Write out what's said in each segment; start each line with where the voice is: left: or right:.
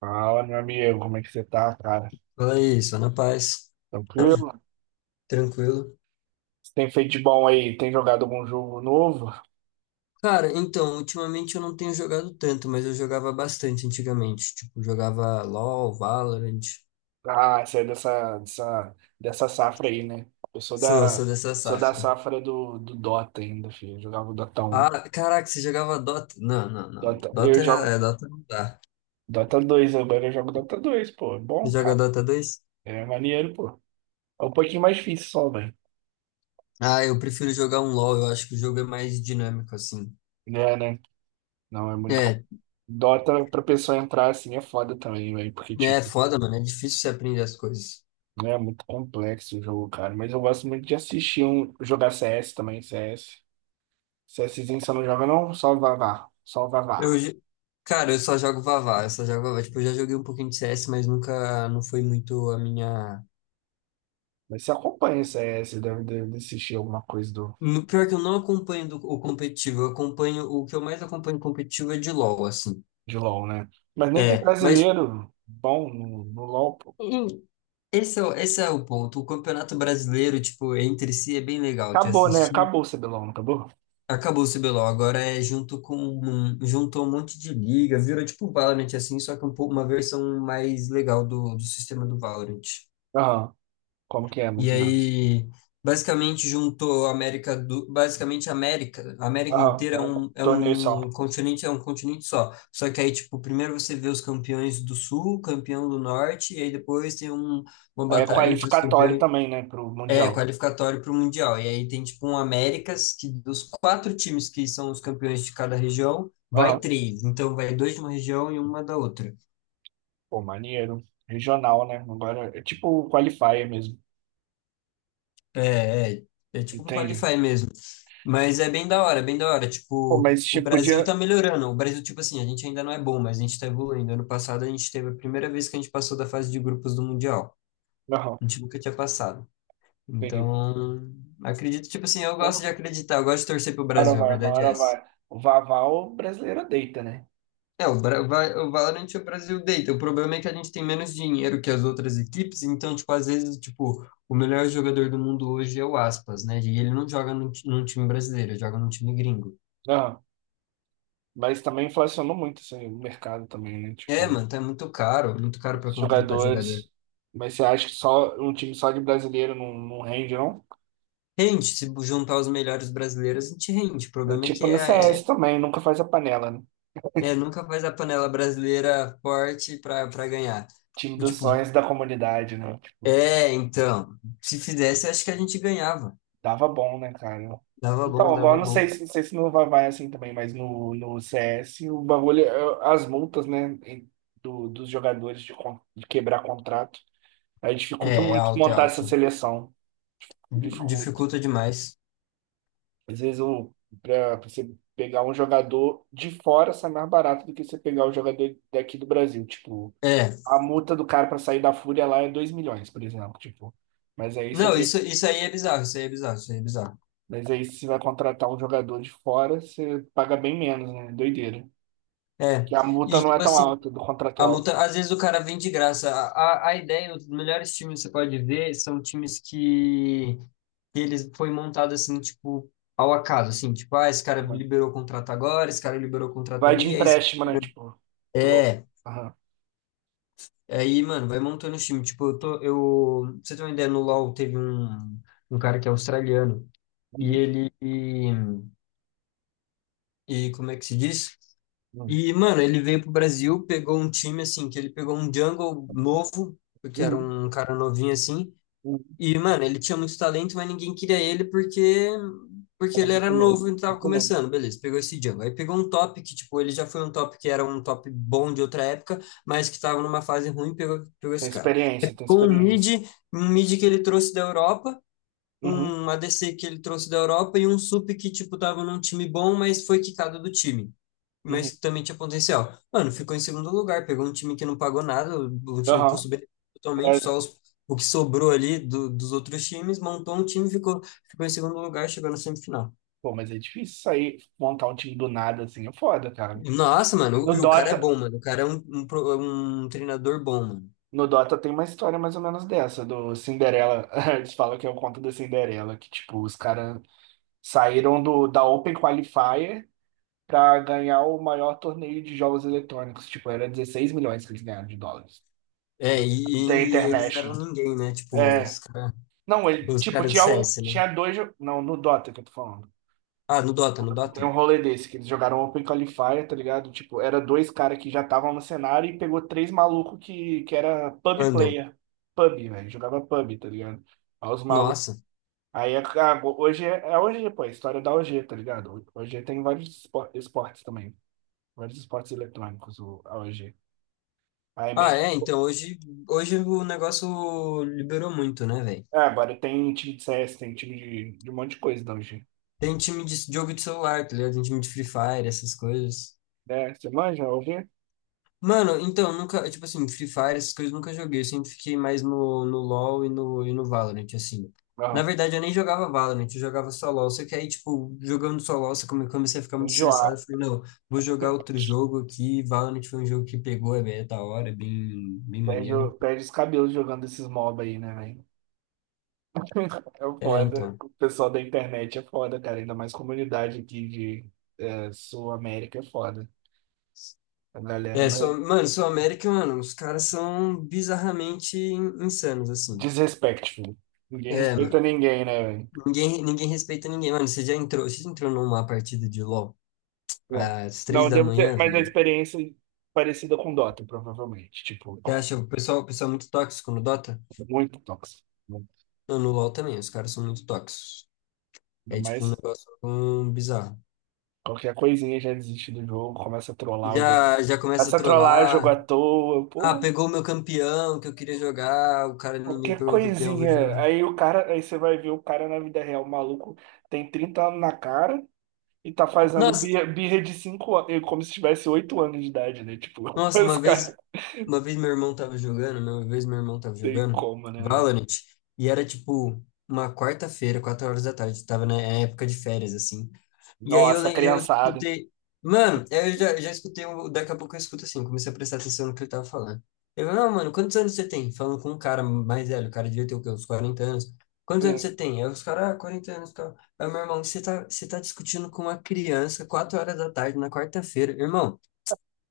right: Fala, meu amigo, como é que você tá, cara?
left: Fala aí, só na paz,
right: Tranquilo?
left: tranquilo.
right: Você tem feito de bom aí? Tem jogado algum jogo novo?
left: Cara, então, ultimamente eu não tenho jogado tanto, mas eu jogava bastante antigamente. Tipo, jogava LoL, Valorant.
right: Ah, você é dessa safra aí, né? Eu sou
left: Sou,
right: da,
left: sou dessa
right: sou da
left: safra.
right: safra do Dota ainda, filho. Eu jogava o Dota 1.
left: Ah, caraca, você jogava Dota? Não, não, não.
right: Eu
left: Dota é
right: jogo
left: Dota não dá.
right: Dota 2, agora eu jogo Dota 2, pô. É
left: Você
right: bom,
left: joga
right: cara.
left: Dota 2?
right: É maneiro, pô. É um pouquinho mais difícil só, velho.
left: Ah, eu prefiro jogar um LoL, eu acho que o jogo é mais dinâmico, assim.
right: É, né? Não, é muito.
left: É,
right: Dota pra pessoa entrar assim é foda também, velho. Porque,
left: é
right: tipo,
left: foda, mano, é difícil você aprender as coisas.
right: né, é muito complexo o jogo, cara. Mas eu gosto muito de assistir um jogar CS também, CS. CSzinho você não joga, não? Só o Vavá. Só o
left: Eu,
right: Vavá.
left: jo- Cara, eu só jogo Vavá, eu só jogo Vavá. Tipo, eu já joguei um pouquinho de CS, mas nunca, não foi muito a minha.
right: Mas você acompanha o CS, deve assistir alguma coisa
left: Pior que eu não acompanho o competitivo, eu acompanho, o que eu mais acompanho competitivo é de LoL, assim.
right: de LoL, né? Mas nem tem
left: É, mas
right: brasileiro bom no LoL, pô.
left: em- esse é o ponto. O Campeonato Brasileiro, tipo, entre si é bem legal de
right: Acabou, né?
left: assistir.
right: Acabou o CBLOL, não acabou?
left: Acabou o CBLOL, agora é junto com, juntou um monte de liga, virou tipo Valorant, assim, só que um pouco, uma versão mais legal do sistema do Valorant.
right: Aham. Como que é,
left: E
right: mais ou menos?
left: aí, basicamente, juntou basicamente a América
right: Aham.
left: inteira
right: É um torneio só.
left: é um continente só. Só que aí, tipo, primeiro você vê os campeões do Sul, campeão do Norte, e aí depois tem uma
right: Aí é
left: batalha entre os
right: qualificatório
left: campeões,
right: também, né? Pro
left: é,
right: Mundial.
left: qualificatório para o Mundial. E aí tem, tipo, um Américas, que dos quatro times que são os campeões de cada região, vai
right: Aham.
left: três. Então, vai dois de uma região e uma da outra.
right: Pô, maneiro. Regional, né? Agora é tipo qualifier mesmo.
left: É, é, é tipo um
right: Entende?
left: qualify mesmo. Mas é bem da hora, bem da hora.
right: Pô,
left: Tipo,
right: mas
left: o
right: tipo,
left: Brasil
right: podia.
left: tá melhorando. O Brasil, tipo assim, a gente ainda não é bom, mas a gente tá evoluindo. Ano passado a gente teve a primeira vez que a gente passou da fase de grupos do Mundial.
right: Aham,
left: A gente nunca tinha passado.
right: entendi.
left: Então, acredito, tipo assim, eu gosto de
right: Uma
left: acreditar, eu gosto de torcer pro
right: hora
left: Brasil, a
right: vai, uma
left: verdade é
right: hora
left: essa.
right: vai. O Vaval o brasileiro deita, né?
left: É, o Valorant é o Brasil deita. O problema é que a gente tem menos dinheiro que as outras equipes, então, tipo, às vezes, tipo, o melhor jogador do mundo hoje é o Aspas, né? E ele não joga num time brasileiro, ele joga num time gringo.
right: Aham. Mas também inflacionou muito assim, o mercado também, né?
left: É,
right: Tipo,
left: mano, tá muito caro
right: os
left: pra contratar jogador.
right: jogadores. Mas você acha que só um time só de brasileiro não rende, não?
left: Rende, se juntar os melhores brasileiros, a gente rende. O
right: É
left: problema é
right: tipo
left: que
right: no C S também, nunca faz a panela, né?
left: nunca faz a panela brasileira forte pra ganhar.
right: Time dos
left: Tipo,
right: sonhos da comunidade, né? Tipo,
left: é, então, se fizesse, acho que a gente ganhava.
right: dava bom, né, cara?
left: Dava bom,
right: Então, agora
left: dava
right: não
left: bom.
right: sei, não sei se no vai assim também, mas no CS o bagulho, as multas, né, dos jogadores de quebrar contrato, aí dificulta
left: É, é
right: muito
left: alto, é
right: montar essa
left: alto.
right: seleção, dificulta.
left: Dificulta demais.
right: Às vezes pra você pegar um jogador de fora sai mais barato do que você pegar o jogador daqui do Brasil, tipo,
left: É.
right: a multa do cara pra sair da Fúria lá é 2 milhões, por exemplo, tipo. Mas aí se eu
left: Não, isso aí é bizarro, isso aí é bizarro, isso aí é bizarro.
right: Mas aí, se vai contratar um jogador de fora, você paga bem menos, né? Doideira.
left: É.
right: Que a multa
left: E,
right: não é
left: tipo
right: tão
left: assim,
right: alta do
left: a
right: contratual.
left: multa, às vezes o cara vem de graça. A ideia, os melhores times que você pode ver são times que eles foi montado assim, tipo, ao acaso, assim, tipo, ah, esse cara
right: Aham.
left: liberou o contrato agora, esse cara liberou o contrato
right: Vai de
left: ali.
right: empréstimo, né? Tipo, louco.
left: É.
right: Aham.
left: Aí, mano, vai montando o time. Tipo, pra você ter uma ideia, no LoL teve um cara que é australiano e
right: Uhum,
left: ele, e como é que se diz?
right: uhum,
left: E, mano, ele veio pro Brasil, pegou um time, assim, que ele pegou um jungle novo, que era
right: uhum,
left: um cara novinho, assim.
right: uhum.
left: E, mano, ele tinha muito talento, mas ninguém queria ele porque
right: Era
left: ele era
right: muito novo.
left: novo e tava
right: Muito novo.
left: começando, beleza, pegou esse jungle. Aí pegou um top que, tipo, ele já foi um top que era um top bom de outra época, mas que tava numa fase ruim, pegou
right: Tem
left: esse cara.
right: experiência, tem
left: Com um
right: experiência.
left: mid, um mid que ele trouxe da Europa,
right: Uhum,
left: um ADC que ele trouxe da Europa e um sup que, tipo, tava num time bom, mas foi quicado do time
right: uhum.
left: mas também tinha potencial. Mano, ficou em segundo lugar, pegou um time que não pagou nada, um time que
right: Aham.
left: custo-benefício totalmente,
right: Mas,
left: só o que sobrou ali dos outros times, montou um time, ficou em segundo lugar, chegou na semifinal.
right: Pô, mas é difícil sair, montar um time do nada assim. É foda, cara.
left: Nossa, mano,
right: No
left: e o cara é
right: Dota,
left: bom, mano. O cara é um treinador bom, mano.
right: no Dota, tem uma história mais ou menos dessa, do Cinderela. Eles falam que é o conto da Cinderela, que, tipo, os caras saíram da Open Qualifier para ganhar o maior torneio de jogos eletrônicos. Tipo, era 16 milhões que eles ganharam de dólares.
left: É,
right: The
left: e eles eram
right: International.
left: ninguém, né? Tipo,
right: É. Não, ele,
left: os
right: tipo,
left: cara do
right: tinha, o,
left: CS, né?
right: tinha dois. Não, no Dota que eu tô falando.
left: Ah, no Dota, no
right: Tem
left: Dota?
right: um rolê desse, que eles jogaram Open Qualifier, tá ligado? Tipo, era dois caras que já estavam no cenário e pegou três malucos que era pub
left: Andam.
right: player. Pub, velho. Jogava pub, tá ligado? Aí os malucos.
left: Nossa.
right: Ah, hoje é OG, pô, é a história da OG, tá ligado? OG tem vários esportes também. Vários esportes eletrônicos, a OG. Aí
left: Ah,
right: meio que...
left: é, então hoje o negócio liberou muito, né, velho?
right: Ah, agora tem time de CS, tem time de um monte de coisa da OG.
left: Tem time de jogo de celular, tá ligado? Tem time de Free Fire, essas coisas.
right: É, você manja, a OG?
left: Mano, então, nunca, tipo assim, Free Fire, essas coisas eu nunca joguei. Eu sempre fiquei mais no LoL e no Valorant, assim. Na
right: Não.
left: verdade, eu nem jogava Valorant, eu jogava só LoL. Só que aí, tipo, jogando só LoL, comecei a ficar muito estressado.
right: Enjoar.
left: Eu falei, não, vou jogar outro jogo aqui. Valorant foi um jogo que pegou, é bem é da hora, é bem, bem
right: Perde, o-
left: maneiro.
right: perde os cabelos jogando esses mob aí, né, velho? É
left: É,
right: foda.
left: então.
right: O pessoal da internet é foda, cara. Ainda mais comunidade aqui Sul América é foda. A galera
left: É,
right: não é...
left: sou, mano, sou América, mano, os caras são bizarramente insanos, assim.
right: Desrespeito, filho. Ninguém
left: É,
right: respeita
left: mano.
right: ninguém, né, velho?
left: Ninguém respeita ninguém, mano. Você já entrou numa partida de LoL
right: Bom,
left: às três
right: não,
left: da
right: deve ter...
left: manhã,
right: Mas a
left: velho?
right: experiência é parecida com Dota, provavelmente. Tipo,
left: Você acha o pessoal é muito tóxico no Dota?
right: muito tóxico.
left: Não, no LoL também, os caras são muito tóxicos.
right: Ainda
left: É tipo um
right: mais
left: negócio bizarro.
right: qualquer coisinha já desiste do jogo, começa a trollar o jogo.
left: Já começa
right: Começa
left: a
right: a trollar o jogo
left: trollar.
right: à toa,
left: Ah,
right: pô,
left: pegou o meu campeão que eu queria jogar. O cara inimigo
right: qualquer
left: pegou meu campeão, vou
right: coisinha.
left: jogar.
right: Aí você vai ver o cara na vida real, o maluco tem 30 anos na cara e tá fazendo
left: Nossa,
right: birra, birra de 5 anos, como se tivesse 8 anos de idade, né? Tipo,
left: nossa,
right: os caras
left: uma vez meu irmão tava jogando, né? uma vez meu irmão tava
right: tem
left: jogando
right: como, né, velho?
left: Valorant, e era tipo uma quarta-feira, 4 horas da tarde, tava na época de férias, assim. E aí
right: Nossa,
left: eu
right: criançada,
left: escutei. Mano, eu já escutei. Daqui a pouco eu escuto assim, comecei a prestar atenção no que ele tava falando. Ele falou, não, mano, quantos anos você tem? Falando com um cara mais velho, o cara devia ter o quê? Uns 40 anos. Quantos anos
right: né?
left: você tem? Aí os caras, ah, 40 anos, cara. Aí, meu irmão, você tá discutindo com uma criança, 4 horas da tarde, na quarta-feira. Irmão,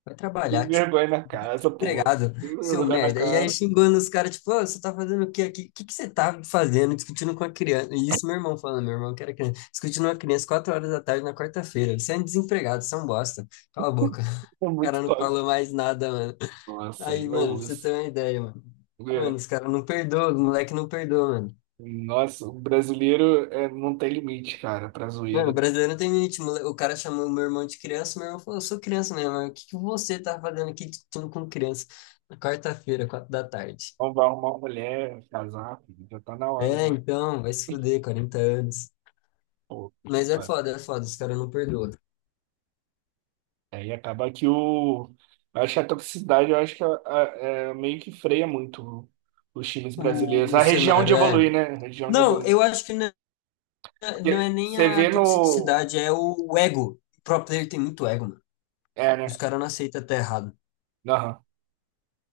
left: vai
right: E
left: trabalhar, tio.
right: vergonha na casa, pô.
left: Empregado,
right: E
left: seu
right: vergonha na
left: merda. E aí
right: cara.
left: xingando os caras, tipo, "Ô, você tá fazendo o que aqui? O que que você tá fazendo? Discutindo com a criança. E isso meu irmão falando, meu irmão que era criança. Discutindo com a criança 4 horas da tarde na quarta-feira. Você é um desempregado, você é um bosta. Cala a boca."
right: É
left: O
right: muito
left: cara não
right: top.
left: falou mais nada, mano.
right: Nossa, aí
left: Aí,
right: eu
left: mano, pra você
right: uso.
left: ter uma ideia, mano. Mano,
right: É.
left: os caras não perdoam, os moleque não perdoa, mano.
right: Nossa, o brasileiro é, não tem limite, cara, pra
left: Mano, o
right: zoeira.
left: brasileiro não tem limite. O cara chamou meu irmão de criança, meu irmão falou, eu sou criança mesmo. Mas o que que você tá fazendo aqui discutindo com criança? Na quarta-feira, 4 da tarde.
right: Então vai arrumar uma mulher, casar, filho, já tá na hora
left: É,
right: já.
left: então, vai se fuder, 40 anos.
right: Pô,
left: Mas
right: é.
left: é foda, os caras não perdoam.
right: Aí acaba que o. Eu acho que a toxicidade, eu acho que a- é, meio que freia muito os times brasileiros.
left: O
right: A região de
left: cenário é.
right: evoluir, né? A região de
left: Não,
right: evoluir.
left: eu acho que não, não é
right: Porque
left: nem
right: você
left: a
right: vê no.
left: toxicidade, é o ego. O pro player tem muito ego, mano.
right: É, né?
left: Os caras não aceitam até errado.
right: Aham.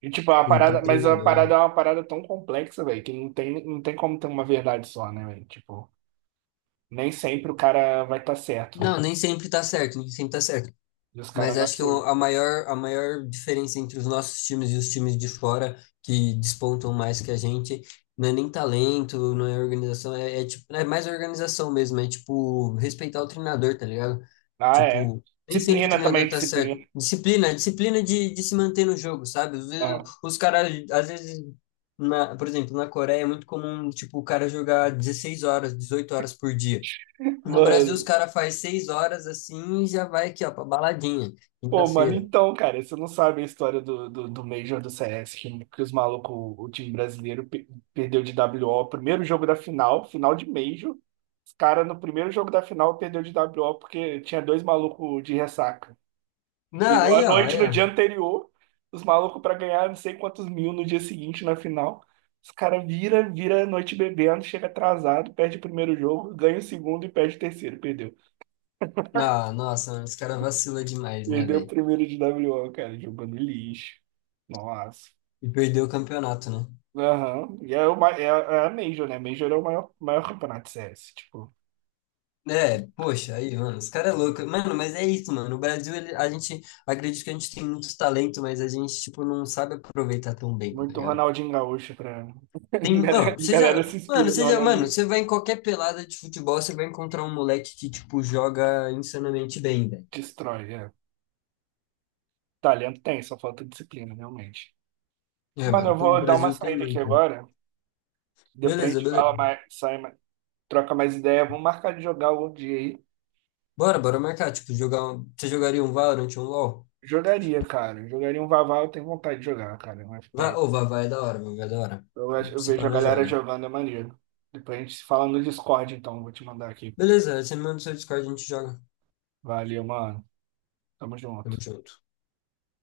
right: E, tipo, a
left: O
right: parada,
left: pra
right: mas a
left: treinador.
right: parada é uma parada tão complexa, velho, que não tem como ter uma verdade só, né, velho? Tipo, nem sempre o cara vai estar certo, né?
left: Não, nem sempre tá certo, nem sempre tá certo.
right: E os
left: Mas
right: caras não
left: acho que
right: aceitam.
left: a maior diferença entre os nossos times e os times de fora que despontam mais que a gente não é nem talento, não é organização, é tipo, é mais organização mesmo, é tipo respeitar o treinador, tá ligado?
right: Ah, é.
left: Tipo, nem sempre o
right: Disciplina
left: treinador
right: também,
left: tá
right: disciplina.
left: certo. Disciplina de se manter no jogo, sabe? Às vezes,
right: Aham.
left: os caras, às vezes, na, por exemplo, na Coreia é muito comum, tipo, o cara jogar 16 horas, 18 horas por dia. No Brasil, os
right: Mano.
left: caras faz 6 horas assim e já vai aqui, ó, pra baladinha,
right: Pô, mano,
left: quinta-feira.
right: então, cara, você não sabe a história do Major do CS, que os malucos, o time brasileiro, perdeu de WO, primeiro jogo da final, final de Major. Os caras, no primeiro jogo da final, perdeu de WO porque tinha dois malucos de ressaca.
left: Não,
right: Virou a
left: aí, ó, aí,
right: noite no dia
left: ó.
right: anterior, os malucos pra ganhar não sei quantos mil no dia seguinte na final. Os caras vira a noite bebendo, chega atrasado, perde o primeiro jogo, ganha o segundo e perde o terceiro, perdeu.
left: Não, nossa, os caras vacila demais, né,
right: Perdeu o
left: velho?
right: primeiro de w WO, cara, jogando lixo. Nossa.
left: E perdeu o campeonato, né?
right: Aham. E é a Major, né? Major é o maior, maior campeonato de CS. Tipo,
left: É, poxa, aí, mano, os caras é louco. Mano, mas é isso, mano. No Brasil, a gente, acredito que a gente tem muito talento, mas a gente, tipo, não sabe aproveitar tão bem, tá
right: muito
left: ligado?
right: Ronaldinho Gaúcho pra. A
left: Tem,
right: Galera,
left: mano,
right: a galera se inspira no Ronaldinho.
left: você vai em qualquer pelada de futebol, você vai encontrar um moleque que, tipo, joga insanamente bem, velho.
right: Destrói, é. Talento tem, só falta disciplina, realmente.
left: É,
right: Mano,
left: mano,
right: eu
left: então o
right: vou dar uma
left: Brasil tem
right: saída aqui
left: muito.
right: agora. Depois a
left: Beleza,
right: gente
left: beleza.
right: fala mais, troca mais ideia. Vamos marcar de jogar outro dia aí.
left: Bora, bora marcar. Tipo, jogar um. Você jogaria um Valorant, um LoL?
right: Jogaria, cara. Jogaria um Vavá, eu tenho vontade de jogar, cara. Um
left: Vai,
right: FPS.
left: ou vai, vai, é da hora, mano, vai, é da hora. É,
right: Eu
left: se
right: vejo
left: pá,
right: a
left: nós
right: galera
left: joga.
right: jogando, é maneiro. Depois a gente se fala no Discord, então. Vou te mandar aqui.
left: Beleza, você me manda o seu Discord, a gente joga.
right: Valeu, mano. Tamo
left: Tamo
right: junto.
left: junto.